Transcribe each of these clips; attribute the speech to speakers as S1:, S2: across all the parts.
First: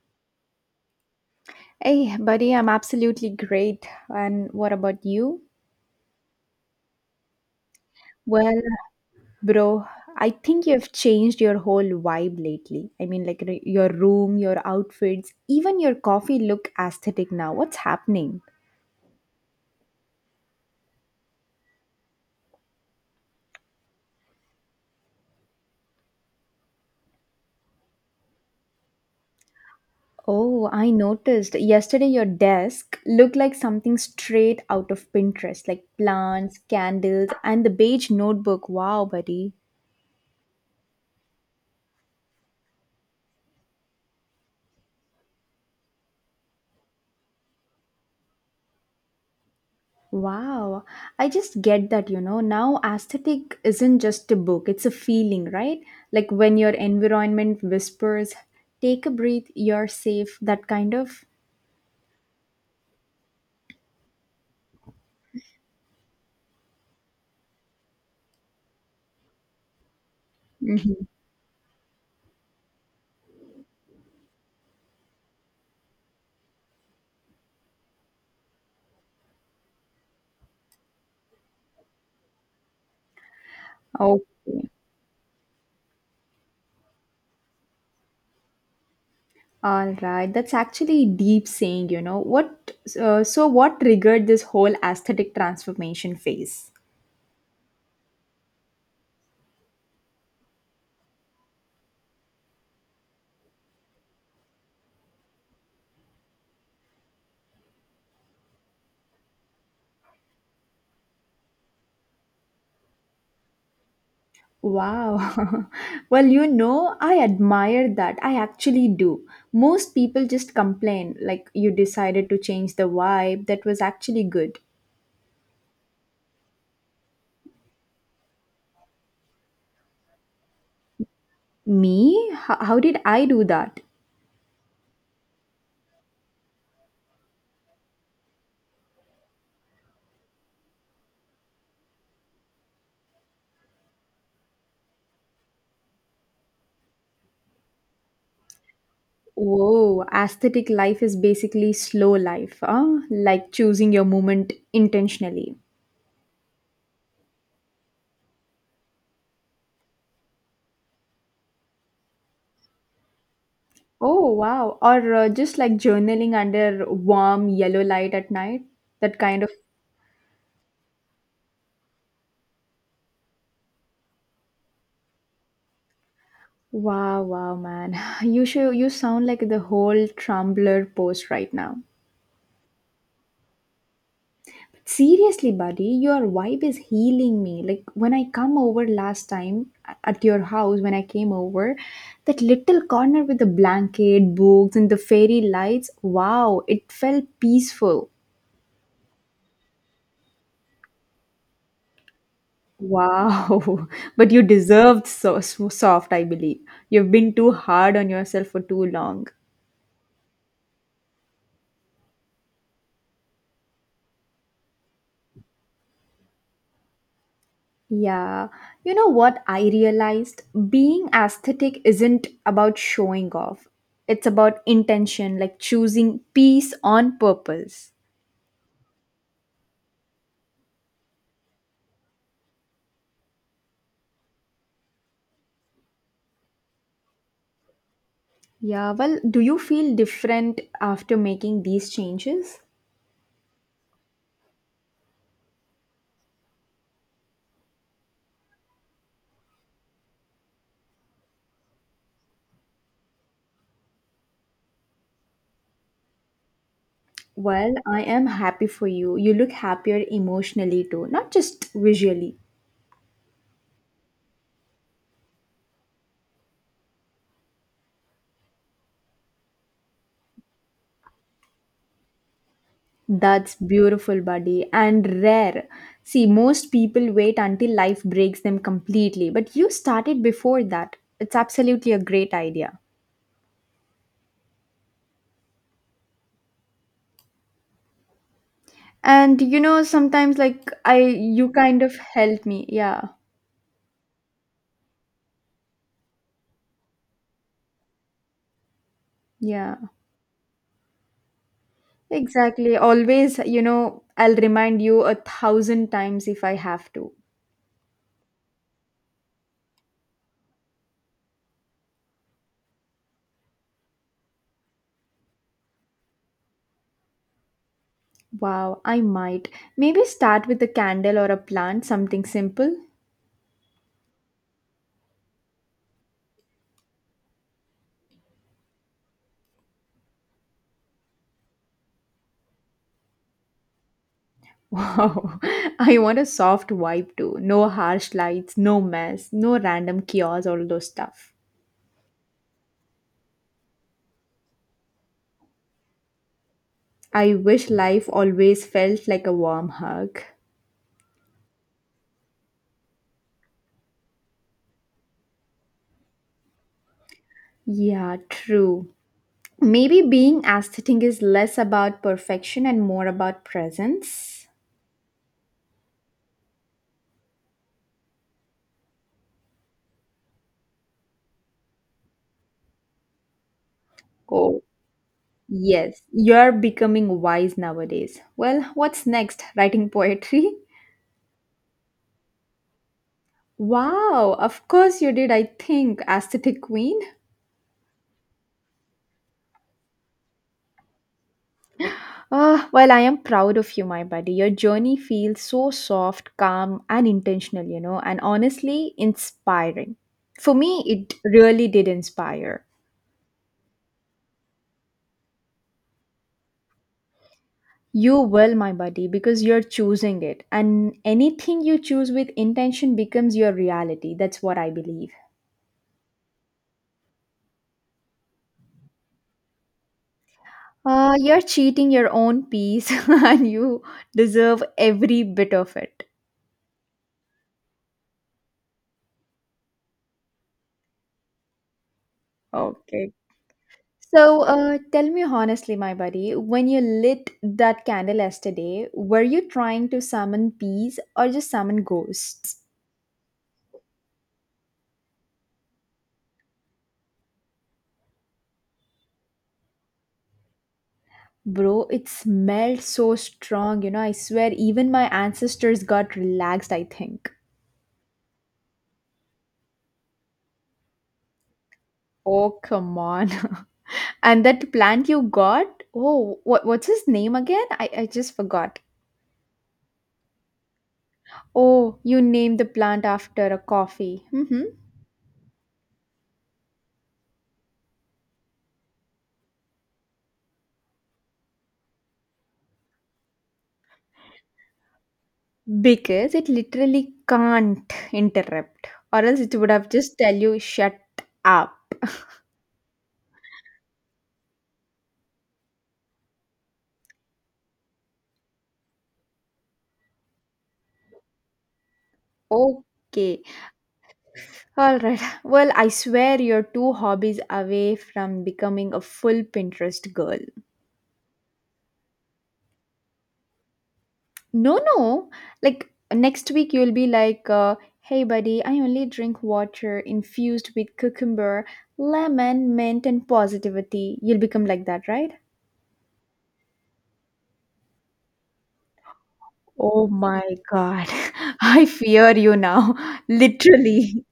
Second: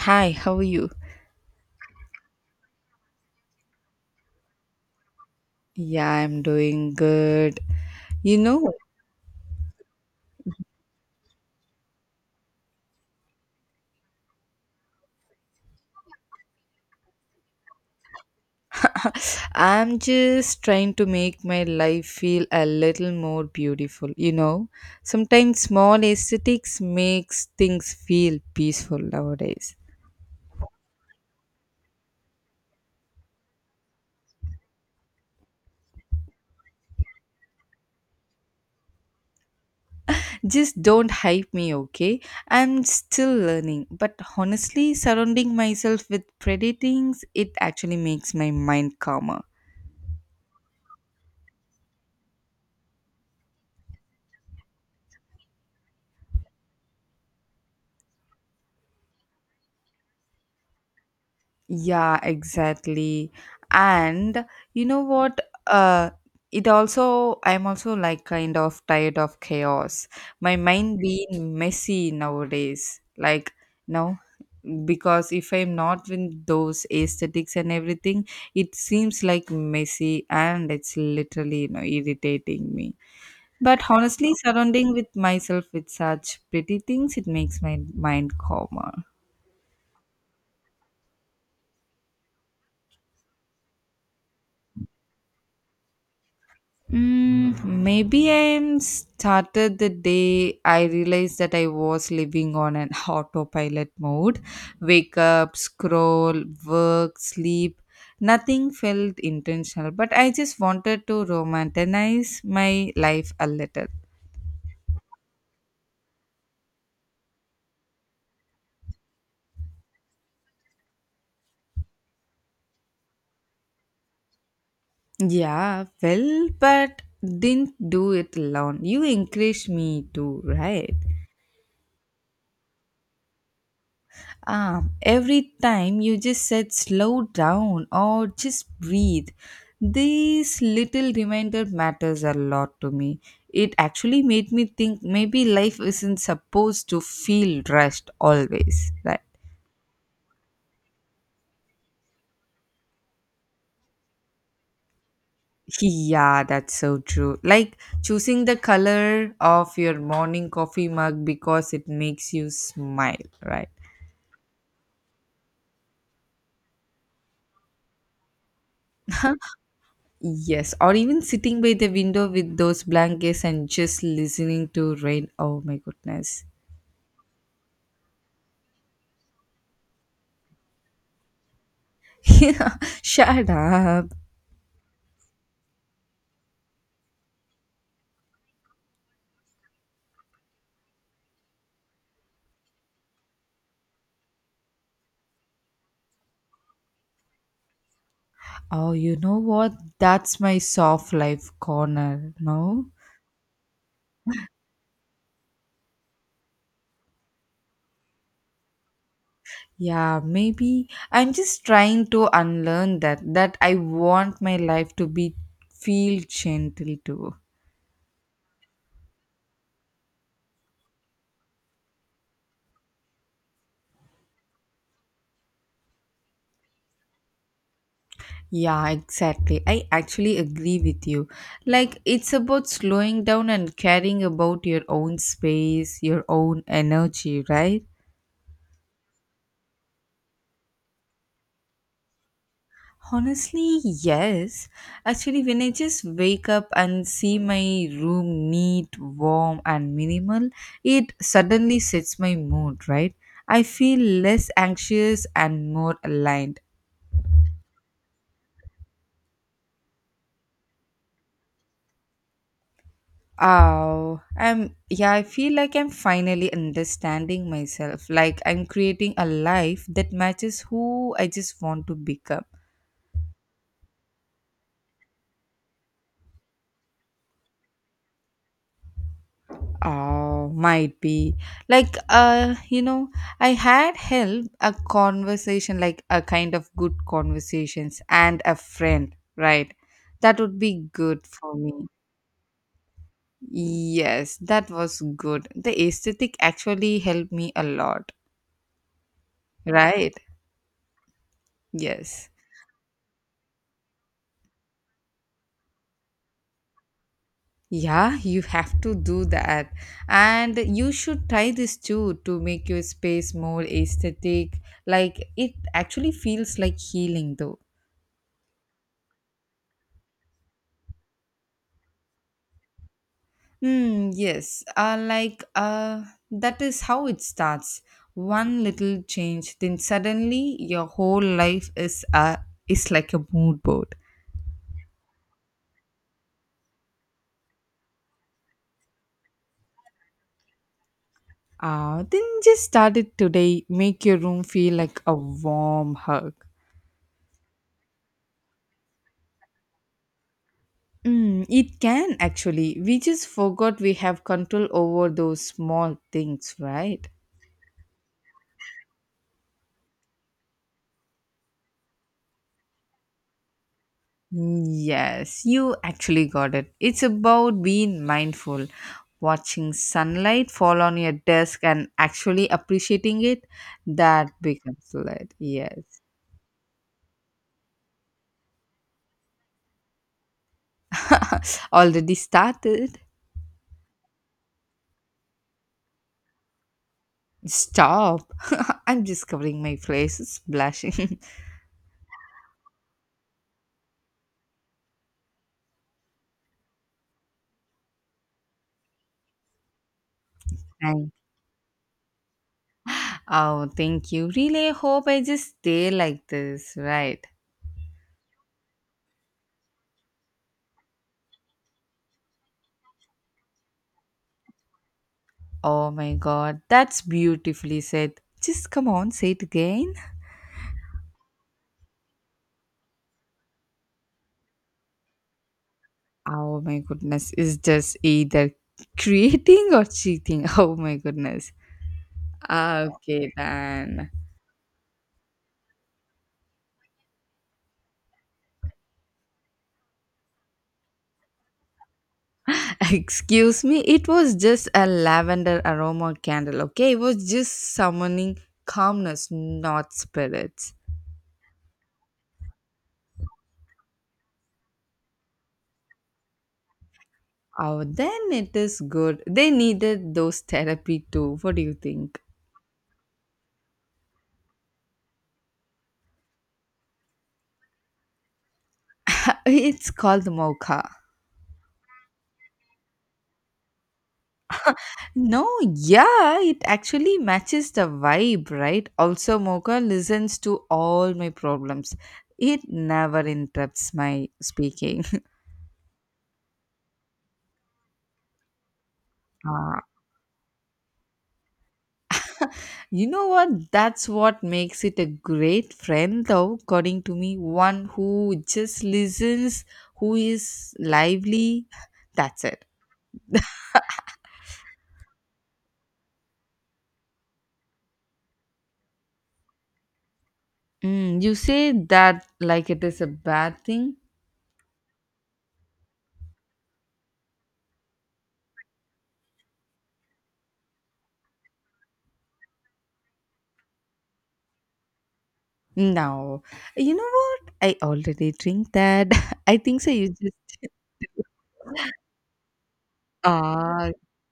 S1: Hi, how are you?
S2: Hey, buddy, I'm absolutely great. And what about you?
S1: Yeah, I'm doing good. You
S2: Well,
S1: know,
S2: bro, I think you've changed your whole vibe lately. I mean, like your room, your outfits, even your coffee look aesthetic now. What's happening?
S1: I'm just trying to make my life feel a little more beautiful. Sometimes small aesthetics makes things feel peaceful nowadays.
S2: Oh, I noticed yesterday your desk looked like something straight out of Pinterest, like plants, candles, and the beige notebook. Wow, buddy.
S1: Just don't hype me, okay? I'm still learning, but honestly, surrounding myself with pretty things, it actually makes my mind calmer.
S2: Wow, I just get that. Now, aesthetic isn't just a book, it's a feeling, right? Like when your environment whispers, take a breath, you're safe, that kind of.
S1: Yeah, exactly. And you know what? Uh, I'm also like kind of tired of chaos. My mind
S2: Hmm.
S1: being messy nowadays. Like, no, because if I'm not in those aesthetics and everything, it seems like messy and it's, literally, you know, irritating me. But honestly,
S2: Okay.
S1: surrounding with myself with such pretty things, it makes my mind calmer.
S2: All right, that's actually deep saying. What so what triggered this whole aesthetic transformation phase?
S1: Mm, maybe I started the day I realized that I was living on an autopilot mode. Wake up, scroll, work, sleep. Nothing felt intentional, but I just wanted to romanticize my life a little.
S2: Wow. Well, I admire that. I actually do. Most people just complain, like you decided to change the vibe that was actually good.
S1: Yeah, well, but didn't do it alone. You encouraged me to, right?
S2: Me? How did I do that?
S1: Ah, every time you just said slow down or just breathe. This little reminder matters a lot to me. It actually made me think maybe life isn't supposed to feel rushed always. Right?
S2: Whoa, aesthetic life is basically slow life, huh? Like choosing your moment intentionally.
S1: Yeah, that's so true. Like choosing the color of your morning coffee mug because it makes you smile, right?
S2: Oh, wow. Or just like journaling under warm yellow light at night, that kind of.
S1: Yes, or even sitting by the window with those blankets and just listening to rain. Oh my goodness.
S2: Wow, wow, man. You sound like the whole Tumblr post right now.
S1: Yeah, shut up.
S2: Seriously, buddy, your vibe is healing me. Like when I come over last time at your house when I came over, that little corner with the blanket, books and the fairy lights, wow, it felt peaceful.
S1: Oh, you know what? That's my soft life corner, no?
S2: Wow. But you deserved so, so soft, I believe. You've been too hard on yourself for too long.
S1: Yeah, maybe I'm just trying to unlearn that I want my life to be feel gentle too.
S2: Yeah, you know what I realized? Being aesthetic isn't about showing off, it's about intention, like choosing peace on purpose.
S1: Yeah, exactly. I actually agree with you. Like, it's about slowing down and caring about your own space, your own energy, right?
S2: Yeah, well, do you feel different after making these changes?
S1: Honestly, yes. Actually, when I just wake up and see my room neat, warm, and minimal, it suddenly sets my mood, right? I feel less anxious and more aligned.
S2: Well, I am happy for you. You look happier emotionally too, not just visually.
S1: Oh, I'm yeah, I feel like I'm finally understanding myself. Like I'm creating a life that matches who I just want to become.
S2: That's beautiful, buddy, and rare. See, most people wait until life breaks them completely, but you started
S1: Oh,
S2: before that.
S1: might be.
S2: It's absolutely
S1: Like
S2: a great idea.
S1: I had held a conversation like a kind of good conversations and a friend,
S2: And
S1: right?
S2: sometimes
S1: That would
S2: like
S1: be
S2: I
S1: good
S2: you
S1: for me.
S2: kind of help me. Yeah.
S1: Yes, that was good. The aesthetic actually helped me a lot,
S2: Yeah.
S1: right? Yes.
S2: Exactly. Always, I'll remind you 1,000 times if I have to.
S1: Yeah, you have to do that. And you should try this too to make your space more aesthetic. Like it actually feels like healing though.
S2: Wow, I might. Maybe start with a candle or a plant, something simple.
S1: Hmm, yes. Like that is how it starts. One little change, then suddenly your whole life is like a mood board.
S2: Wow, I want a soft vibe too. No harsh lights, no mess, no random chaos, all those stuff.
S1: Then just start it today. Make your room feel like a warm hug.
S2: I wish life always felt like a warm hug.
S1: Mm, it can actually. We just forgot we have control over those small things, right?
S2: Yeah, true. Maybe being aesthetic is less about perfection and more about presence.
S1: Yes, you actually got it. It's about being mindful, watching sunlight fall on your desk and actually appreciating it. That
S2: Oh,
S1: becomes light. Yes.
S2: yes, you're becoming wise nowadays. Well, what's next? Writing poetry?
S1: Already started.
S2: Wow, of course you did, I think, aesthetic queen.
S1: Stop. I'm just covering my face. It's blushing.
S2: Ah, well, I am proud of you, my buddy. Your journey feels so soft, calm, and intentional, you know, and honestly inspiring. For me,
S1: Thank-
S2: it really did inspire.
S1: oh, thank you. Really hope I just stay like this, right?
S2: You will, my buddy, because you're choosing it. And anything you choose with intention becomes your reality. That's what I believe.
S1: Oh my god, that's beautifully said. Just come on, say it again.
S2: You're cheating your own peace and you deserve every bit of it.
S1: Oh my goodness, it's just either creating or cheating. Oh my goodness.
S2: Okay.
S1: Okay, then.
S2: So tell me honestly, my buddy, when you lit that candle yesterday, were you trying to summon peace or just summon ghosts?
S1: Excuse me, it was just a lavender aroma candle, okay? It was just summoning calmness, not spirits.
S2: Bro, it smelled so strong. You know, I swear, even my ancestors got relaxed, I think.
S1: Oh, then it is good. They needed those therapy too. What do you think?
S2: Oh, come on. And that plant you got? Oh, what's his name again? I just forgot.
S1: It's called Mocha.
S2: Oh, you named the plant after a coffee. Mm-hmm.
S1: No, yeah, it actually matches the vibe, right? Also, Mocha listens to all my problems. It never interrupts my speaking.
S2: Because it literally can't interrupt, or else it would
S1: Ah.
S2: have just tell you, shut up.
S1: You know what? That's what makes it a great friend, though, according to me. One who just listens, who is lively. That's it.
S2: Okay. All right. Well, I swear you're two hobbies away from becoming a full Pinterest girl.
S1: Mm, you say that like it is a bad thing?
S2: No, no. Like next week, you'll be like, hey, buddy, I only drink water infused with cucumber, lemon, mint, and positivity. You'll become like that, right?
S1: No. You know what? I already drink that. I think so.
S2: Oh
S1: You
S2: my
S1: just.
S2: God. I fear you now.
S1: Ah,
S2: Literally.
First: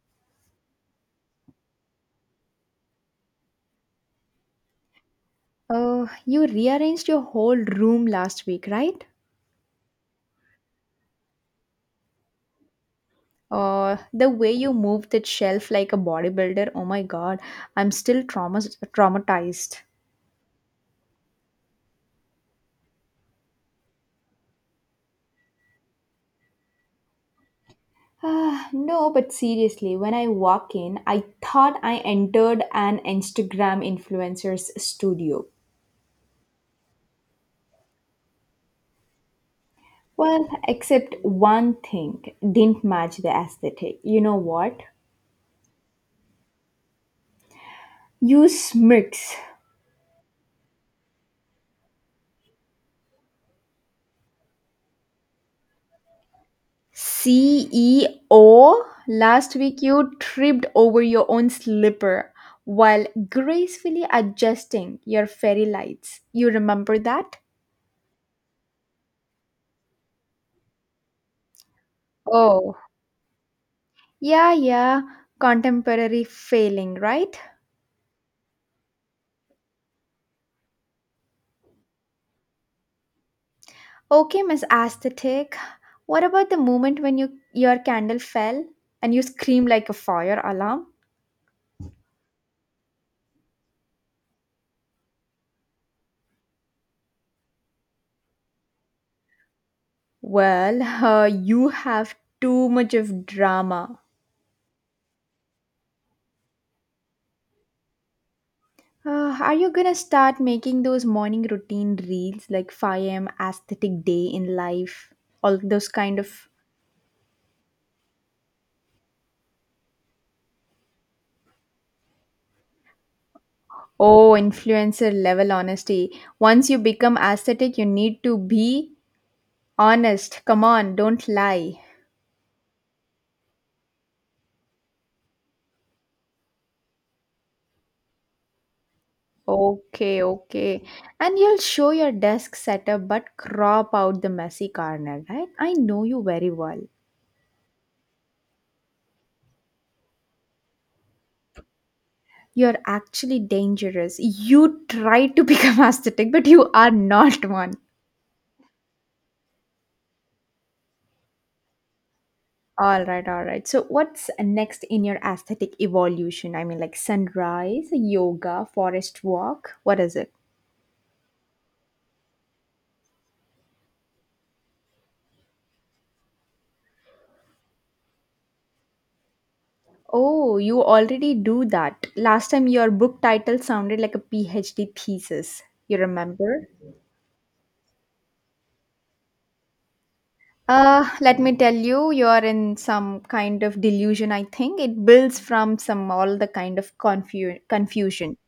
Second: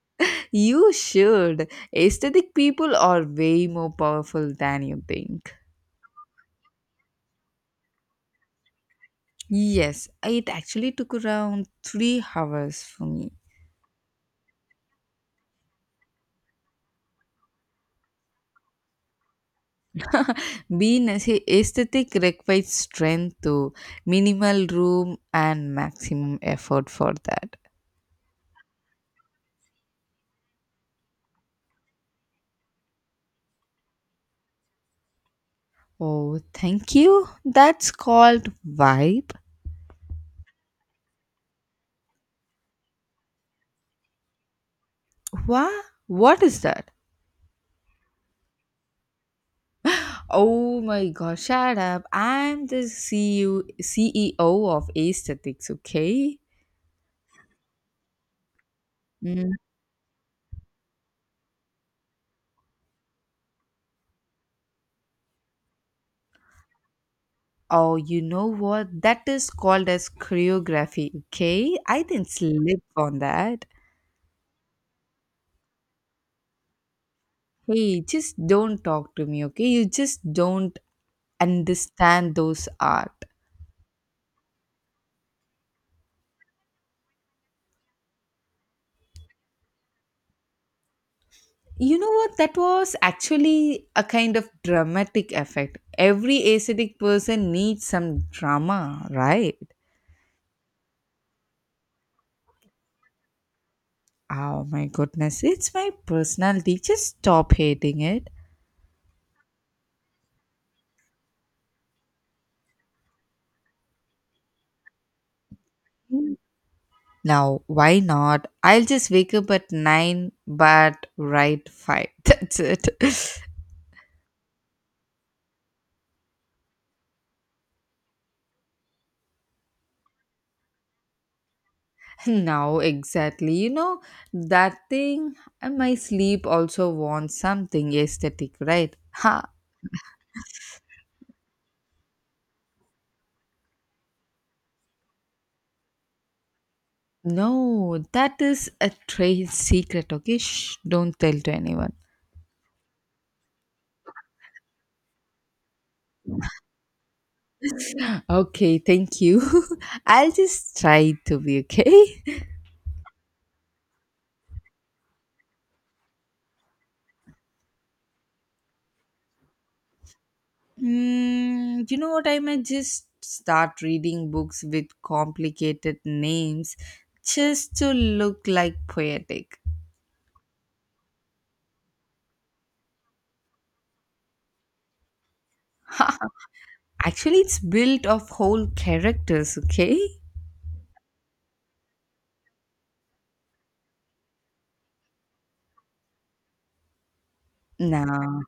S1: you should. Aesthetic people are way more powerful than you think.
S2: Oh, you rearranged your whole room last week, right?
S1: Yes, it actually took around 3 hours for me.
S2: The way you moved that shelf like a bodybuilder. Oh my God. I'm still traumas traumatized.
S1: Being aesthetic requires strength to minimal room and maximum effort for that.
S2: Ah, no, but seriously, when I walk in, I thought I entered an Instagram influencer's studio.
S1: Oh, thank you. That's called vibe.
S2: Well, except one thing didn't match the aesthetic. You know what?
S1: What? What is that?
S2: You smirks.
S1: Oh my god, shut up. I'm the CEO of aesthetics, okay?
S2: CEO, last week you tripped over your own slipper while gracefully adjusting your fairy lights. You remember that?
S1: Oh, you know what? That is called as choreography, okay? I didn't
S2: Oh,
S1: slip on that.
S2: yeah, yeah. Contemporary failing, right?
S1: Hey, just don't talk to me, okay? You just don't understand those art.
S2: Okay, Miss Aesthetic. What about the moment when you, your candle fell and you screamed like a fire alarm?
S1: You know what? That was actually a kind of dramatic effect. Every aesthetic person needs some drama, right?
S2: Well, you have too much of drama.
S1: Oh my goodness, it's my personality. Just stop hating it.
S2: Are you gonna start making those morning routine reels like 5 a.m. aesthetic day in life? All those kind of,
S1: Now, why not? I'll just wake up at 9 but write 5. That's it.
S2: oh, influencer level honesty. Once you become aesthetic, you need to be honest. Come on, don't lie.
S1: Now, exactly. That thing, and my sleep also wants something aesthetic, right? Ha!
S2: Okay, okay. And you'll show your desk setup but crop out the messy corner, right? I know you very well.
S1: No, that is a trade secret, okay? Shh, don't tell to anyone.
S2: You're actually dangerous. You try to become aesthetic, but you are not one.
S1: Okay, thank you. I'll just try to be okay.
S2: All right, all right. So, what's next in your aesthetic evolution? I mean, like sunrise, yoga, forest walk. What is it?
S1: Mm, you know what? I might just start reading books with complicated names just to look like poetic.
S2: Oh, you already do that. Last time your book title sounded like a PhD thesis. You remember?
S1: Actually, it's built of whole characters, okay?
S2: Let me tell you, you are in some kind of delusion, I think. It builds from some all the kind of confusion.
S1: Nah,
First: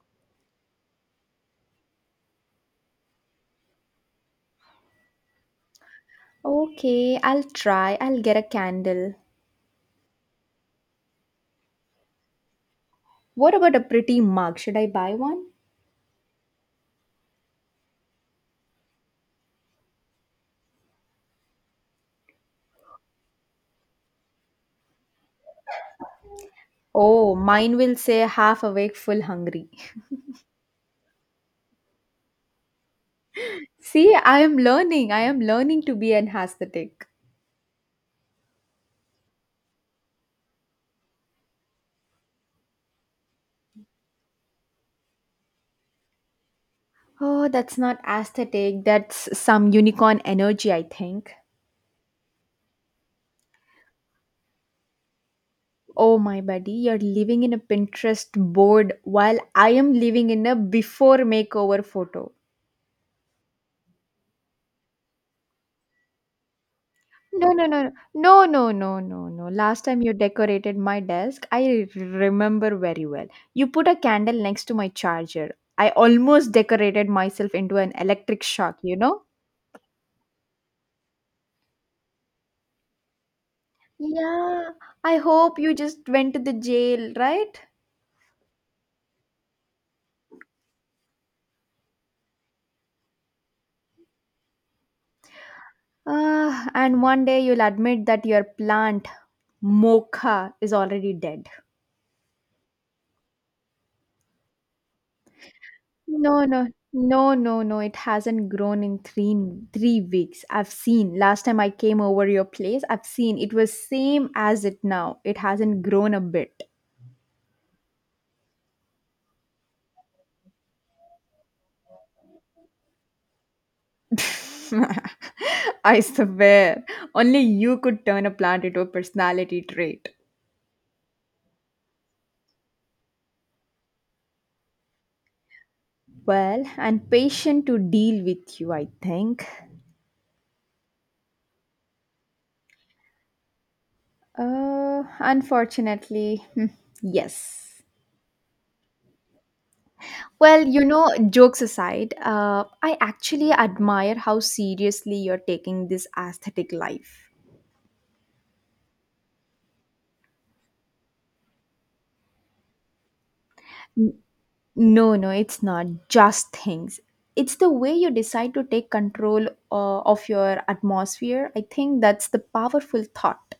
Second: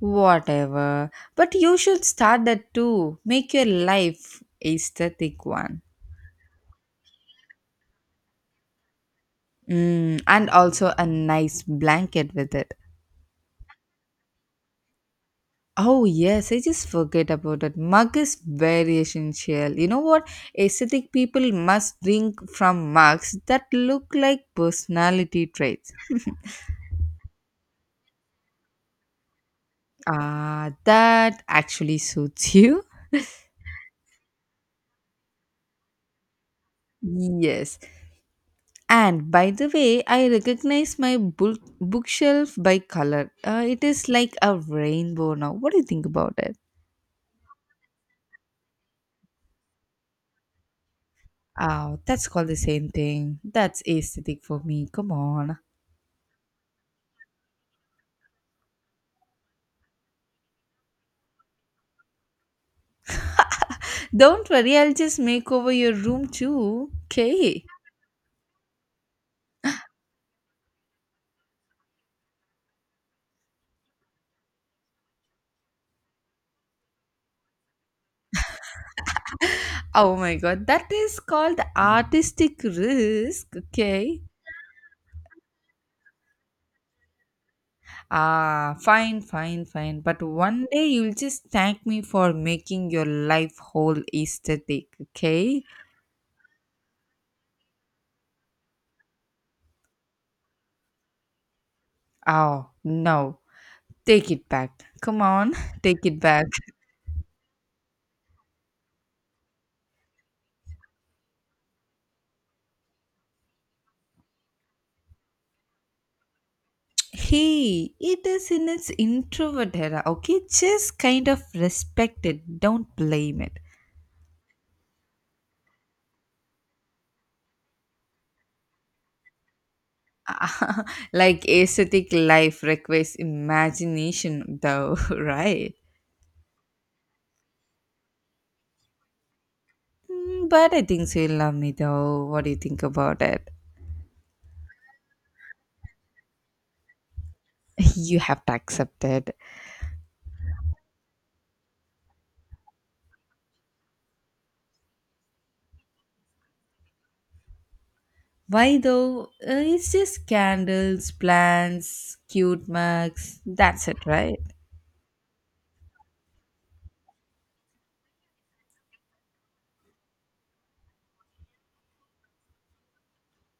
S1: whatever. But you should start that too. Make your life aesthetic one.
S2: Okay, I'll try. I'll get a candle.
S1: Mm, and also a nice blanket with it.
S2: What about a pretty mug? Should I buy one?
S1: Oh yes, I just forget about that. Mug is very essential. You know what? Aesthetic people must drink from mugs that look like personality traits.
S2: Oh, mine will say half awake, full hungry.
S1: Ah, that actually suits you.
S2: See, I am learning. I am learning to be an aesthetic.
S1: Yes. And by the way, I recognize my bookshelf by color. It is like a rainbow now. What do you think about it?
S2: Oh, that's not aesthetic. That's some unicorn energy, I think.
S1: Oh, that's called the same thing. That's aesthetic for me. Come on.
S2: Oh my buddy, you're living in a Pinterest board while I am living in a before makeover photo.
S1: Don't worry, I'll just make over your room too.
S2: No,
S1: Okay.
S2: no, no, no, no, no, no, no. Last time you decorated my desk, I remember very well. You put a candle next to my charger. I almost decorated myself into an electric shock, you know?
S1: Oh my god, that is called artistic risk. Okay.
S2: Yeah, I hope you just went to the jail, right?
S1: Ah, fine, fine, fine. But one day you'll just thank me for making your life whole aesthetic. Okay.
S2: Ah, and one day you'll admit that your plant, Mocha, is already dead.
S1: Oh, no. Take it back. Come on, take it
S2: No,
S1: back.
S2: no, no, no, no. It hasn't grown in three weeks. I've seen last time I came over your place. I've seen it was same as it now. It hasn't grown a bit.
S1: Hey, it is in its introvert era, okay? Just kind of respect it. Don't blame it.
S2: I swear, only you could turn a plant into a personality trait.
S1: Like aesthetic life requires imagination, though, right?
S2: Well, and patient to deal with you, I think.
S1: Mm, But I think so. You love me, though. What do you think about it?
S2: Unfortunately, yes.
S1: You have to accept it.
S2: Well, you know, jokes aside, I actually admire how seriously you're taking this aesthetic life.
S1: Why though? It's just candles, plants, cute mugs. That's it, right?
S2: No, no, it's not just things. It's the way you decide to take control of your atmosphere. I think that's the powerful thought.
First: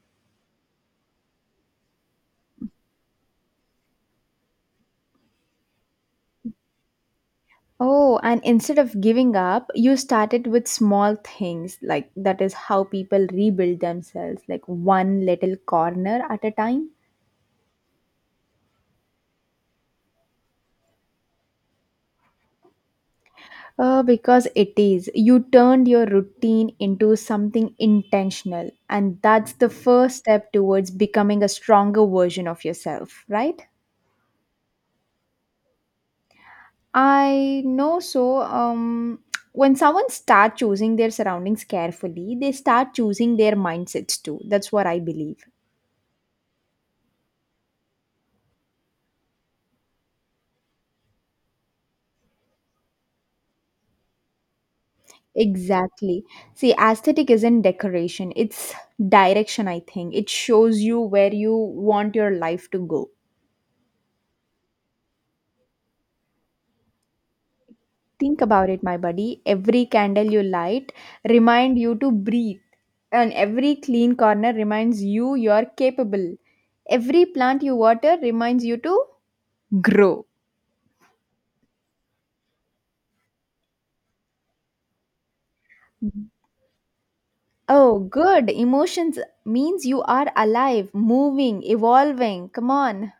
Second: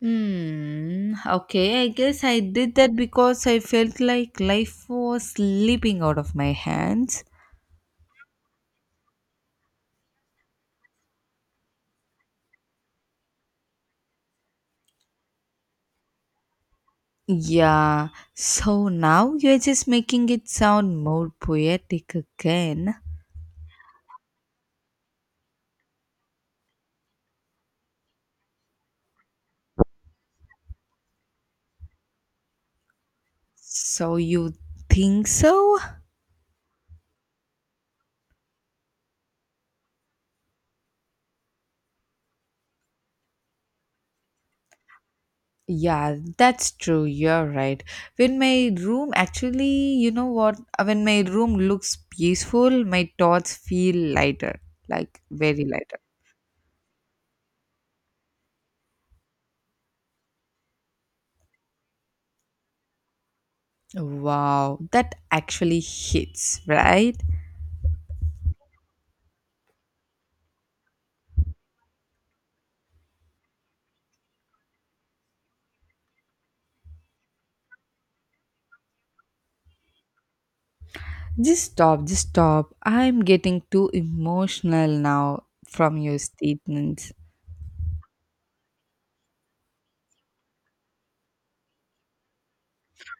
S1: Hmm. Okay, I guess I did that because I felt like life was slipping out of my hands.
S2: Oh, and instead of giving up, you started with small things. Like, that is how people rebuild themselves, like one little corner at a time.
S1: Yeah, so now you're just making it sound more poetic again.
S2: Because it is. You turned your routine into something intentional, and that's the first step towards becoming a stronger version of yourself, right?
S1: So you think so?
S2: I know so. When someone start choosing their surroundings carefully, they start choosing their mindsets too. That's what I believe.
S1: Yeah, that's true. You're right. When my room actually, you know what? When my room looks peaceful, my thoughts feel lighter, like very lighter.
S2: Exactly. See, aesthetic isn't decoration, it's direction, I think. It shows you where you want your life to go.
S1: Wow, that actually hits, right?
S2: Think about it, my buddy. Every candle you light remind you to breathe, and every clean corner reminds you you are capable. Every plant you water reminds you to grow.
S1: Just stop, just stop. I'm getting too emotional now from your statements.
S2: Oh, good. Emotions means you are alive, moving, evolving. Come on.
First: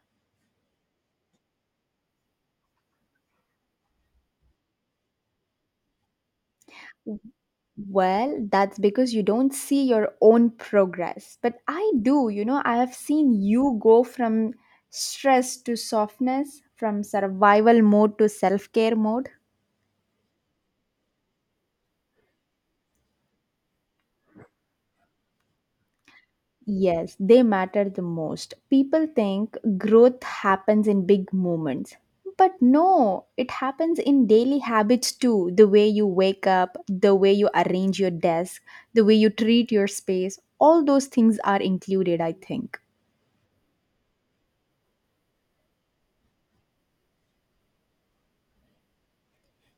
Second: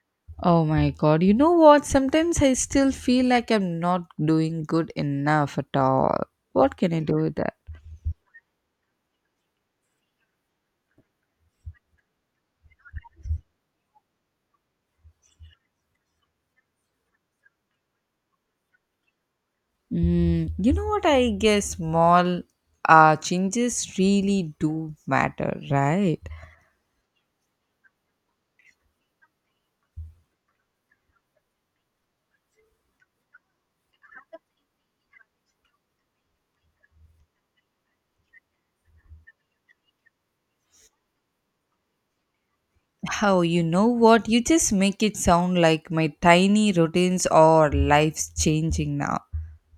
S1: Oh my god, you know what? Sometimes I still feel like I'm not doing good enough at all. What can I do with that?
S2: Well, that's because you don't see your own progress. But I do, I have seen you go from stress to softness, from survival mode to self care mode.
S1: Mm, you know what? I guess small changes really do matter, right?
S2: Yes, they matter the most. People think growth happens in big moments. But no, it happens in daily habits too. The way you wake up, the way you arrange your desk, the way you treat your space, all those things are included, I think.
S1: How you know what? You just make it sound like my tiny routines or life's changing now.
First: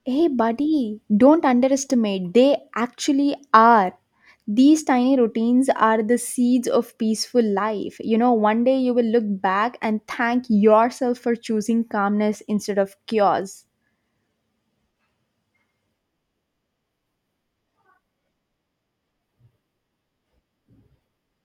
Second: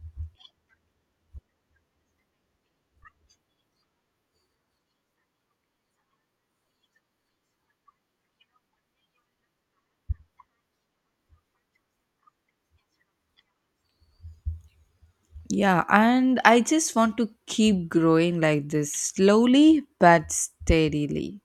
S2: Hey, buddy, don't underestimate. They actually are. These tiny routines are the seeds of peaceful life. One day you will look back and thank yourself for choosing calmness instead of chaos.
S1: Yeah, and I just want to keep growing like this slowly but steadily.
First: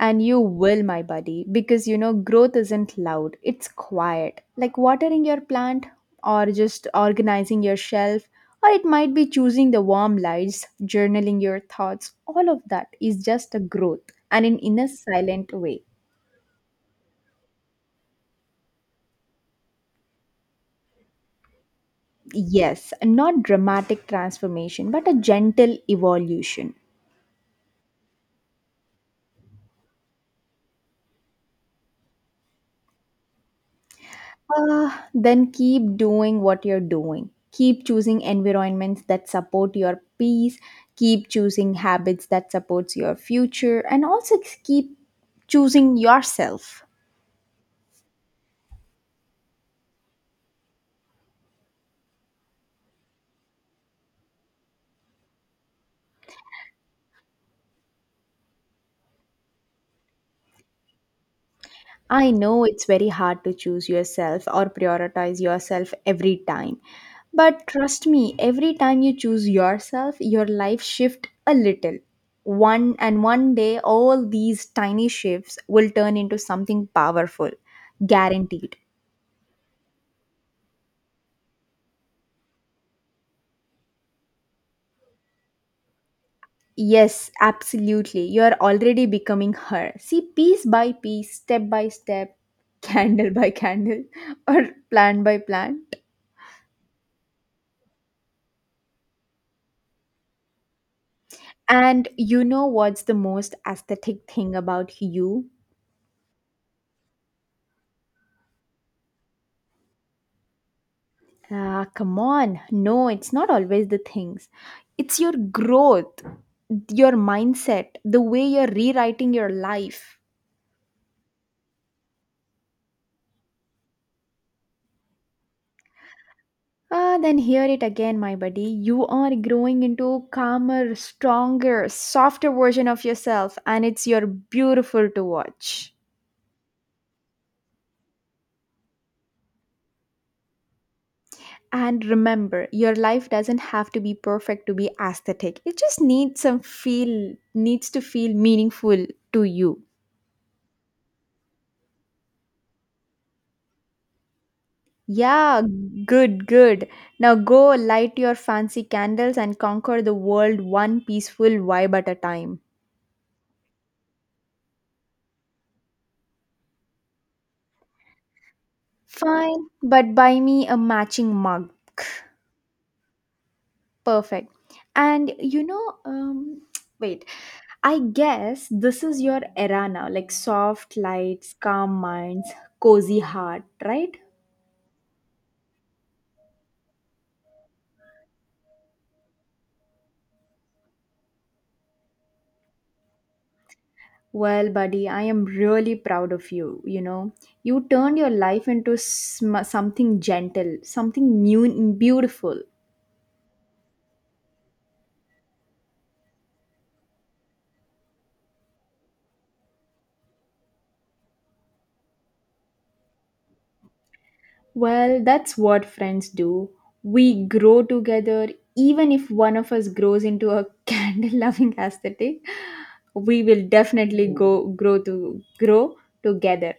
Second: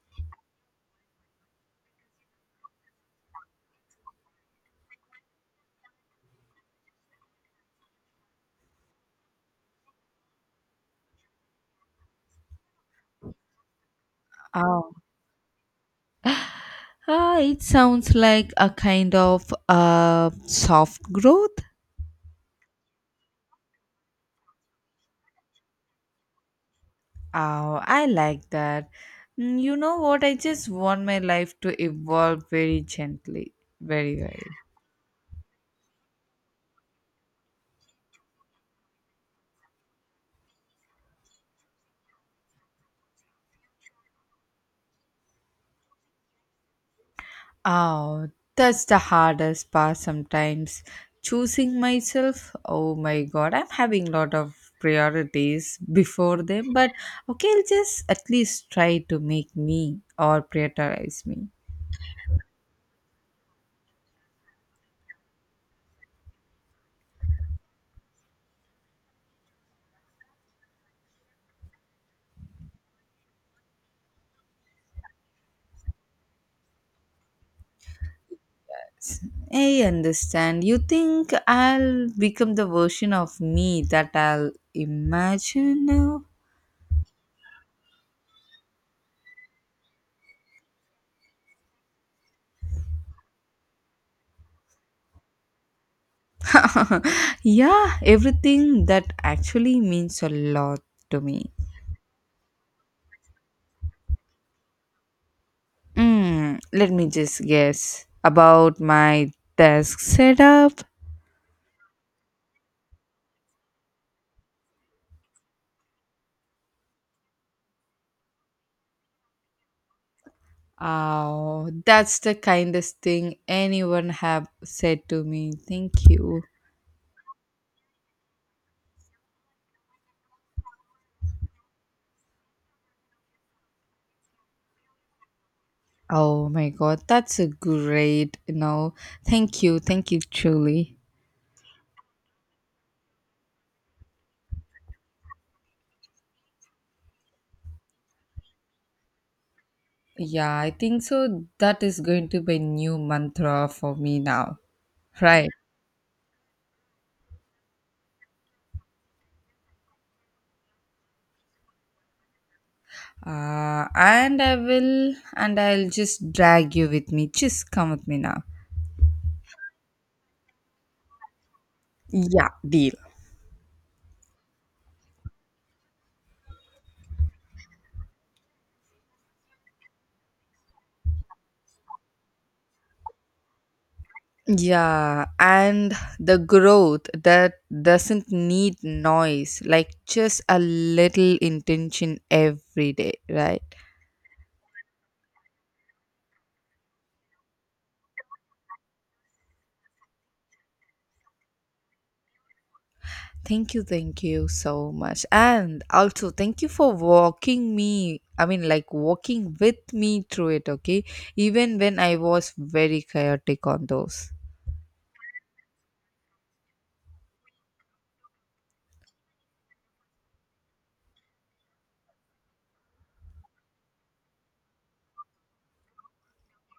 S2: And you will, my buddy, because growth isn't loud, it's quiet. Like watering your plant, or just organizing your shelf, or it might be choosing the warm lights, journaling your thoughts. All of that is just a growth and in inner
S1: Oh.
S2: silent way.
S1: Ah, it sounds like a kind of soft growth.
S2: Yes, not dramatic transformation, but a gentle evolution.
S1: Oh, I like that. Mm, You know what? I just want my life to evolve very gently, very, very.
S2: Ah, then keep doing what you're doing. Keep choosing environments that support your peace, keep choosing habits that supports your future and also keep choosing yourself.
S1: Oh, that's the hardest part sometimes. Choosing myself. Oh my God, I'm having a lot of priorities before them, but okay, I'll just at least try to make me or prioritize me.
S2: I know it's very hard to choose yourself or prioritize yourself every time. But trust me, every time you choose yourself, your life shift a little. One day all these tiny shifts will turn into something powerful. Guaranteed.
S1: I understand. You think I'll become the version of me that I'll imagine now?
S2: Yes, absolutely. You're already becoming her. See piece by piece, step by step, candle by candle or plan by plan.
S1: Yeah, everything that actually means a lot to me.
S2: And you know what's the most aesthetic thing about you?
S1: Mm, let me just guess about my desk setup.
S2: Ah, come on. No, it's not always the things. It's your growth, your mindset, the way you're rewriting your life.
S1: Oh, that's the kindest thing anyone have said to me. Thank you.
S2: Ah, then hear it again, my buddy. You are growing into a calmer, stronger, softer version of yourself, and it's your beautiful to watch.
S1: Oh my god, that's a great, you know. Thank you, truly.
S2: And remember, your life doesn't have to be perfect to be aesthetic. It just needs some feel, needs to feel meaningful to you.
S1: Yeah, I think so. That is going to be a new mantra for me now, right?
S2: Yeah, good, good. Now go light your fancy candles and conquer the world one peaceful vibe at a time.
S1: And I will, and I'll just drag you with me. Just come with me now.
S2: Fine, but buy me a matching mug.
S1: Yeah, deal.
S2: Perfect. And you know, um, wait, I guess this is your era now, like soft lights, calm minds, cozy heart, right?
S1: Yeah, and the growth that doesn't need noise, like just a little intention every day, right?
S2: Well, buddy, I am really proud of you. You turned your life into something gentle, something beautiful.
S1: Thank you so much. And also, thank you for walking me. I mean, like walking with me through it, okay? Even when I was very chaotic on those.
S2: Well, that's what friends do. We grow together, even if one of us grows into a candle loving aesthetic. We will definitely go grow to grow together.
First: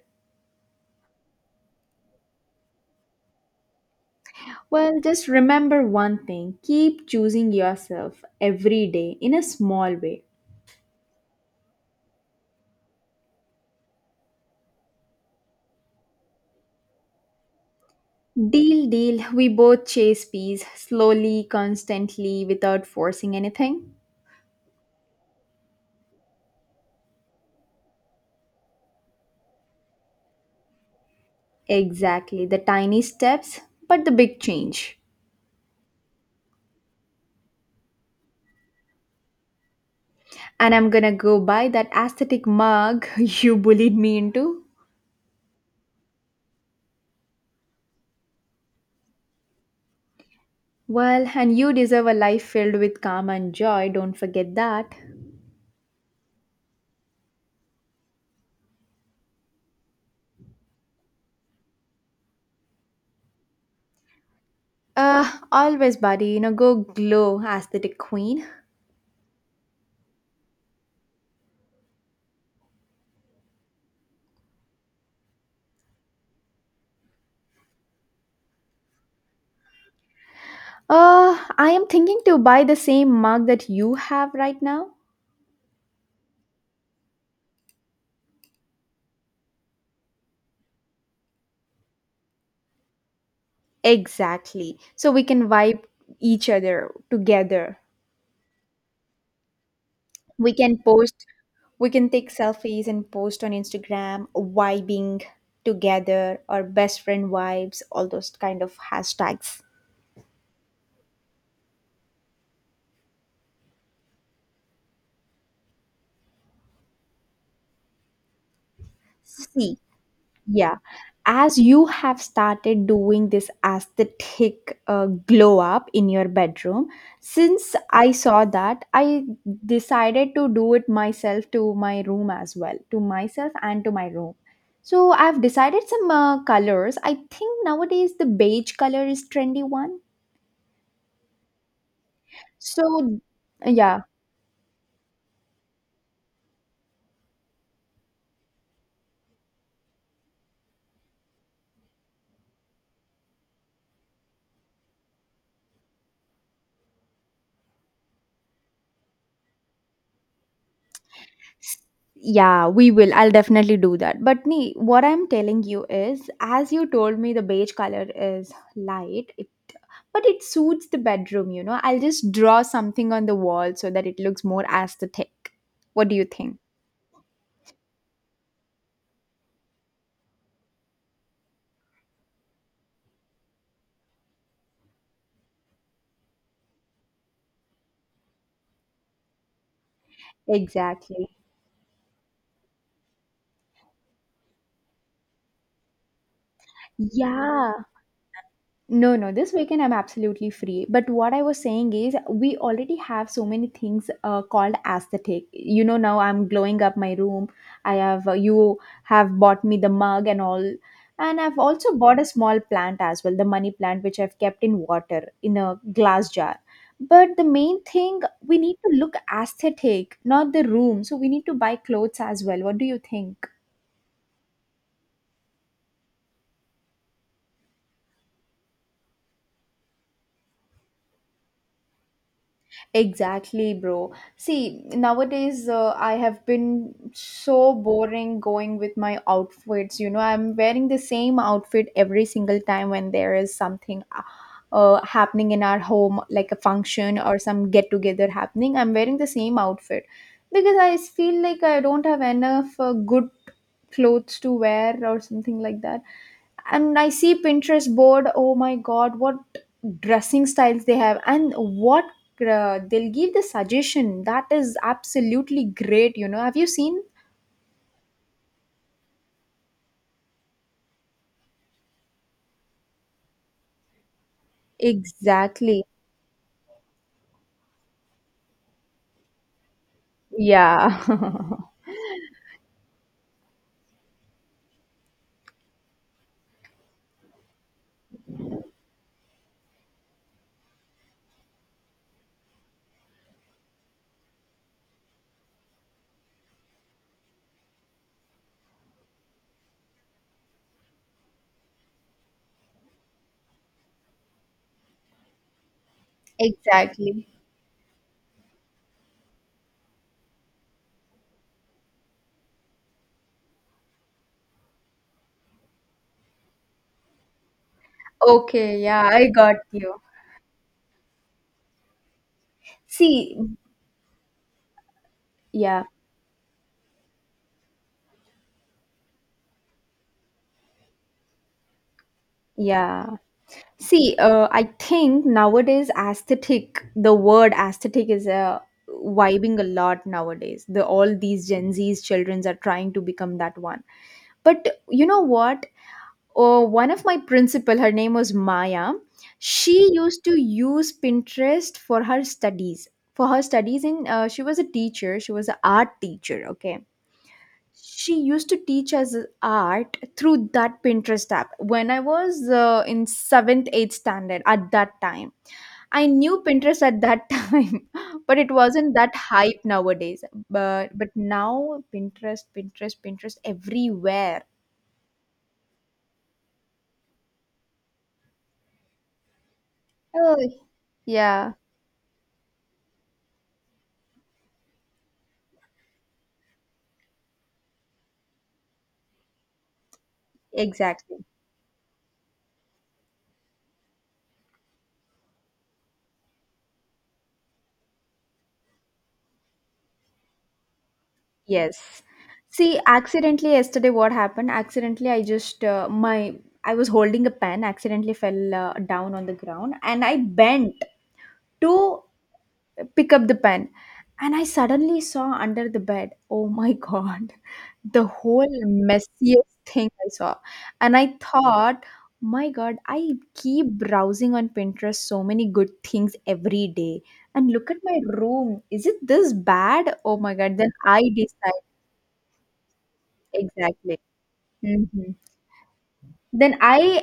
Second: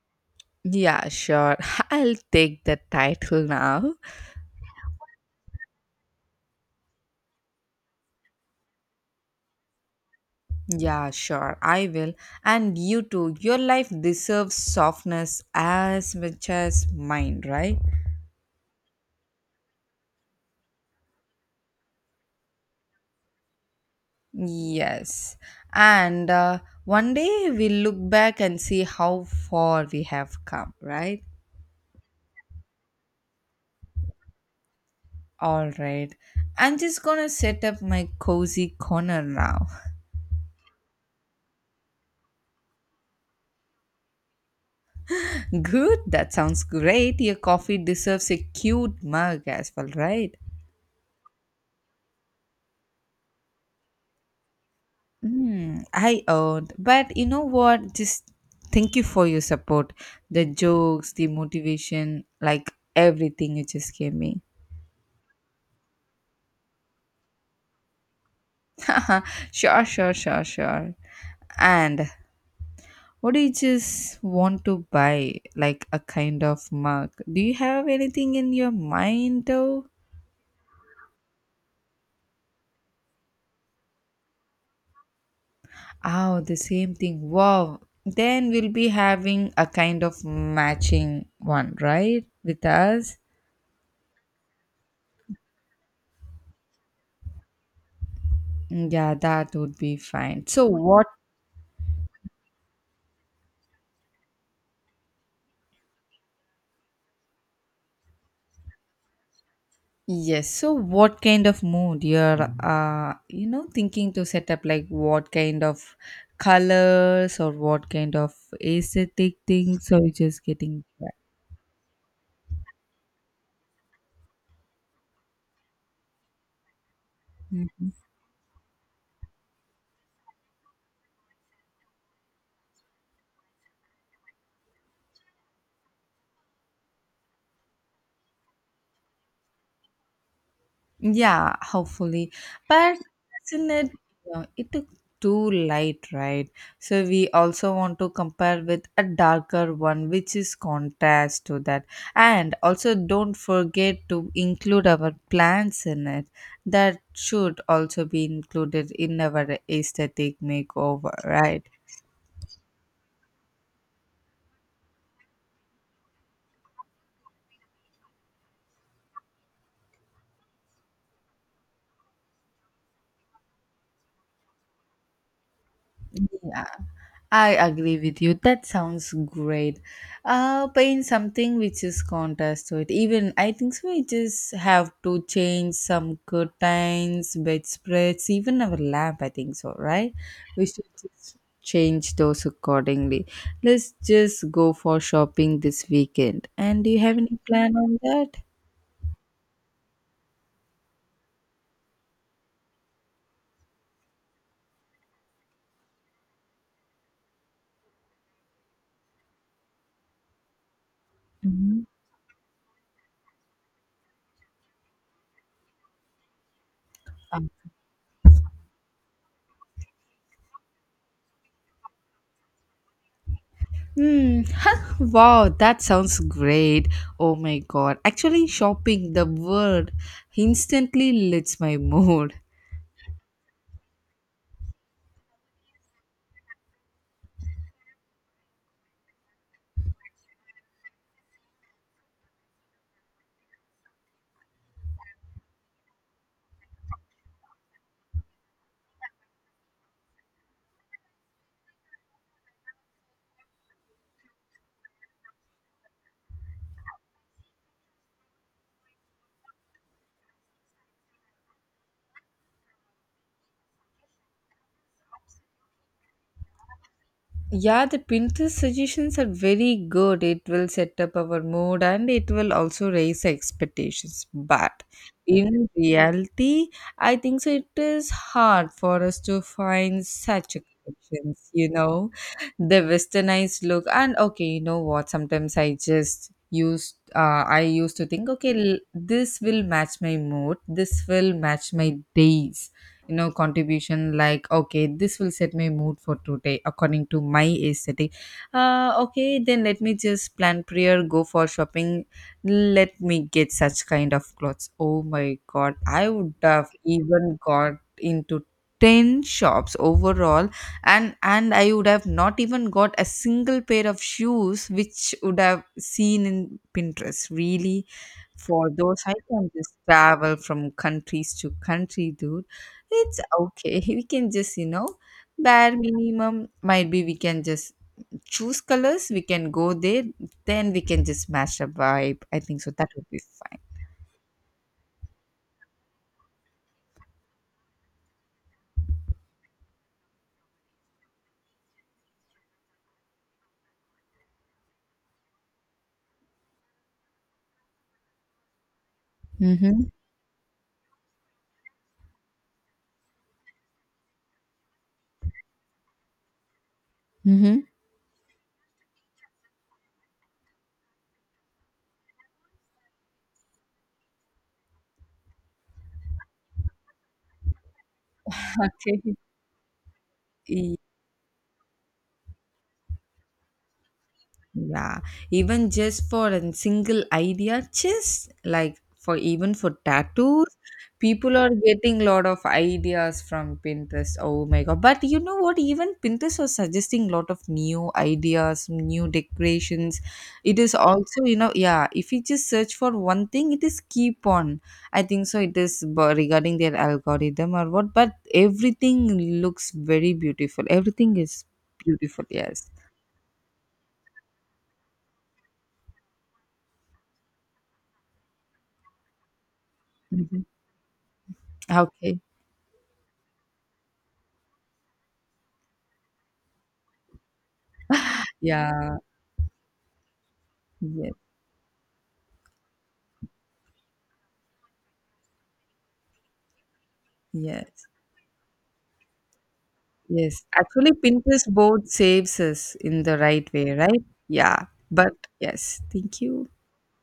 S1: Yeah, sure. I'll take the title now.
S2: Well, just remember one thing, keep choosing yourself every day in a small way.
S1: Yeah, sure. I will. And you too. Your life deserves softness as much as mine, right?
S2: Deal, deal. We both chase peace slowly, constantly, without forcing anything.
S1: Yes. And one day we'll look back and see how far we have come, right?
S2: Exactly. The tiny steps, but the big change.
S1: All right. I'm just gonna set up my cozy corner now.
S2: And I'm gonna go buy that aesthetic mug you bullied me into.
S1: Good, that sounds great. Your coffee deserves a cute mug as well, right?
S2: Well, and you deserve a life filled with calm and joy, don't forget that.
S1: Mm, I owned. But you know what? Just thank you for your support. The jokes, the motivation, like everything you just gave me.
S2: Always, buddy, you know, go glow, aesthetic queen.
S1: Sure, sure, sure, sure. And what do you just want to buy? Like a kind of mug? Do you have anything in your mind though?
S2: I am thinking to buy the same mug that you have right now.
S1: Oh, the same thing. Wow. Then we'll be having a kind of matching one, right? With us.
S2: Exactly. So we can vibe each other together.
S1: Yeah, that would be fine.
S2: We
S1: So
S2: can
S1: what?
S2: post, we can take selfies and post on Instagram, vibing together or best friend vibes, all those kind of hashtags.
S1: Yes. So what kind of mood you're, thinking to set up? Like what kind of colors or what kind of aesthetic
S2: See,
S1: things? So you're just
S2: yeah,
S1: getting
S2: as you have started doing this aesthetic glow up in your bedroom, since
S1: that.
S2: I saw that, I decided to do it myself, to my room as well, to myself and to my room. So I've decided some colors. I think nowadays the beige color is trendy one.
S1: Yeah, hopefully. But
S2: So
S1: isn't it,
S2: yeah,
S1: you know, it took too light, right? So we also want to compare with a darker one, which is contrast to that. And also don't forget to include our plants in it. That should also be included in our aesthetic makeover, right?
S2: yeah, we will. I'll definitely do that. But nee, what I'm telling you is, as you told me, the beige color is light. It but it suits the bedroom. You know, I'll just draw something on the wall so that it looks more aesthetic. What do you think?
S1: Yeah, I agree with you. That sounds great. Paint something which is contrast to it. Even I think so. We just have to change some curtains, bedspreads, even our lamp. I think so, right? We should
S2: Exactly.
S1: just change those accordingly. Let's just go for shopping this weekend. And do you have any plan
S2: Yeah,
S1: on that?
S2: no, no, this weekend I'm absolutely free. But what I was saying is, we already have so many things called aesthetic. You know, now I'm glowing up my room. I have, you have bought me the mug and all. And I've
S1: Mhm.
S2: also bought a small plant as well, the money plant, which I've kept in water in a glass jar. But the main thing, we need to look aesthetic, not the room. So we need to buy clothes as well. What do you think?
S1: Hmm. Wow, that sounds great. Oh my god. Actually, shopping, the word instantly lifts my mood.
S2: Exactly, bro. See, nowadays I have been so boring going with my outfits. You know, I'm wearing the same outfit every single time when there is something happening in our home, like a function or some get together happening. I'm wearing the same outfit because I feel like I don't have enough good clothes to wear or something like that. And I see Pinterest board. Oh my god, what dressing styles they have, and what they'll give the suggestion that is absolutely great. You know, have you seen?
S1: Yeah, the Pinterest suggestions are very good. It will set up our mood and it will also raise expectations. But in
S2: Exactly.
S1: reality, I think so it is hard for us to find such
S2: Yeah.
S1: connections, you know, the westernized look. And okay, you know what? Sometimes I used to think, okay, this will match my mood, this will match my days, you know, contribution, like, okay, this will set my mood for today according to my aesthetic. Uh okay, then let me just plan prayer go for shopping, let me get such kind of clothes. Oh my god, I would have
S2: Exactly.
S1: even got into 10 shops overall, and I would have not even got a single pair of shoes which would have seen in Pinterest, really. For
S2: Okay,
S1: those
S2: yeah,
S1: I
S2: I
S1: can
S2: got
S1: just
S2: you.
S1: travel from countries to country, dude. It's
S2: See,
S1: okay. We can just, you know, bare
S2: yeah,
S1: minimum might be we can just choose colors, we can go there, then we can just match the vibe. I think so. That
S2: yeah.
S1: would be fine.
S2: See, I think nowadays aesthetic, the word aesthetic is vibing a lot nowadays. The all these Gen Z's children are trying to become that one. But you know what? Oh, one of my principal, her name was Maya.
S1: Mm-hmm.
S2: She used to use Pinterest for her studies. For her studies, in she was a teacher. She was an art teacher. Okay,
S1: Mm-hmm.
S2: she used to teach us art through that Pinterest app. When I was in seventh, eighth standard at that time, I knew Pinterest at that time, but it wasn't that hype nowadays.
S1: Okay.
S2: But now Pinterest, Pinterest, Pinterest everywhere.
S1: Yeah, even just for a single idea, just like for even for
S2: Oh
S1: tattoos, people are
S2: yeah.
S1: getting lot of ideas from Pinterest. Oh my god. But you know what? Even Pinterest was suggesting lot of new ideas, new decorations. It is also,
S2: Exactly.
S1: you know, yeah, if you just search for one thing, it is keep on. I think so it is regarding their algorithm or what, but everything looks very beautiful. Everything is
S2: Yes.
S1: beautiful, yes.
S2: See, accidentally yesterday, what happened? Accidentally, I just my I was holding a pen, accidentally fell down on the ground, and I
S1: Mhm.
S2: bent to
S1: Okay.
S2: pick up the pen. And I suddenly saw under the bed, oh my god, the whole
S1: Yeah.
S2: messiest thing I saw. And I
S1: Yes.
S2: thought, my god, I keep browsing on Pinterest so many good things every day, and look at
S1: Yes.
S2: my room, is it this bad? Oh my
S1: Yes.
S2: god. Then
S1: Actually,
S2: I
S1: Pinterest
S2: decide.
S1: board saves us in the right way,
S2: Exactly.
S1: right? Yeah. But
S2: Mhm.
S1: yes. Thank you.
S2: Then I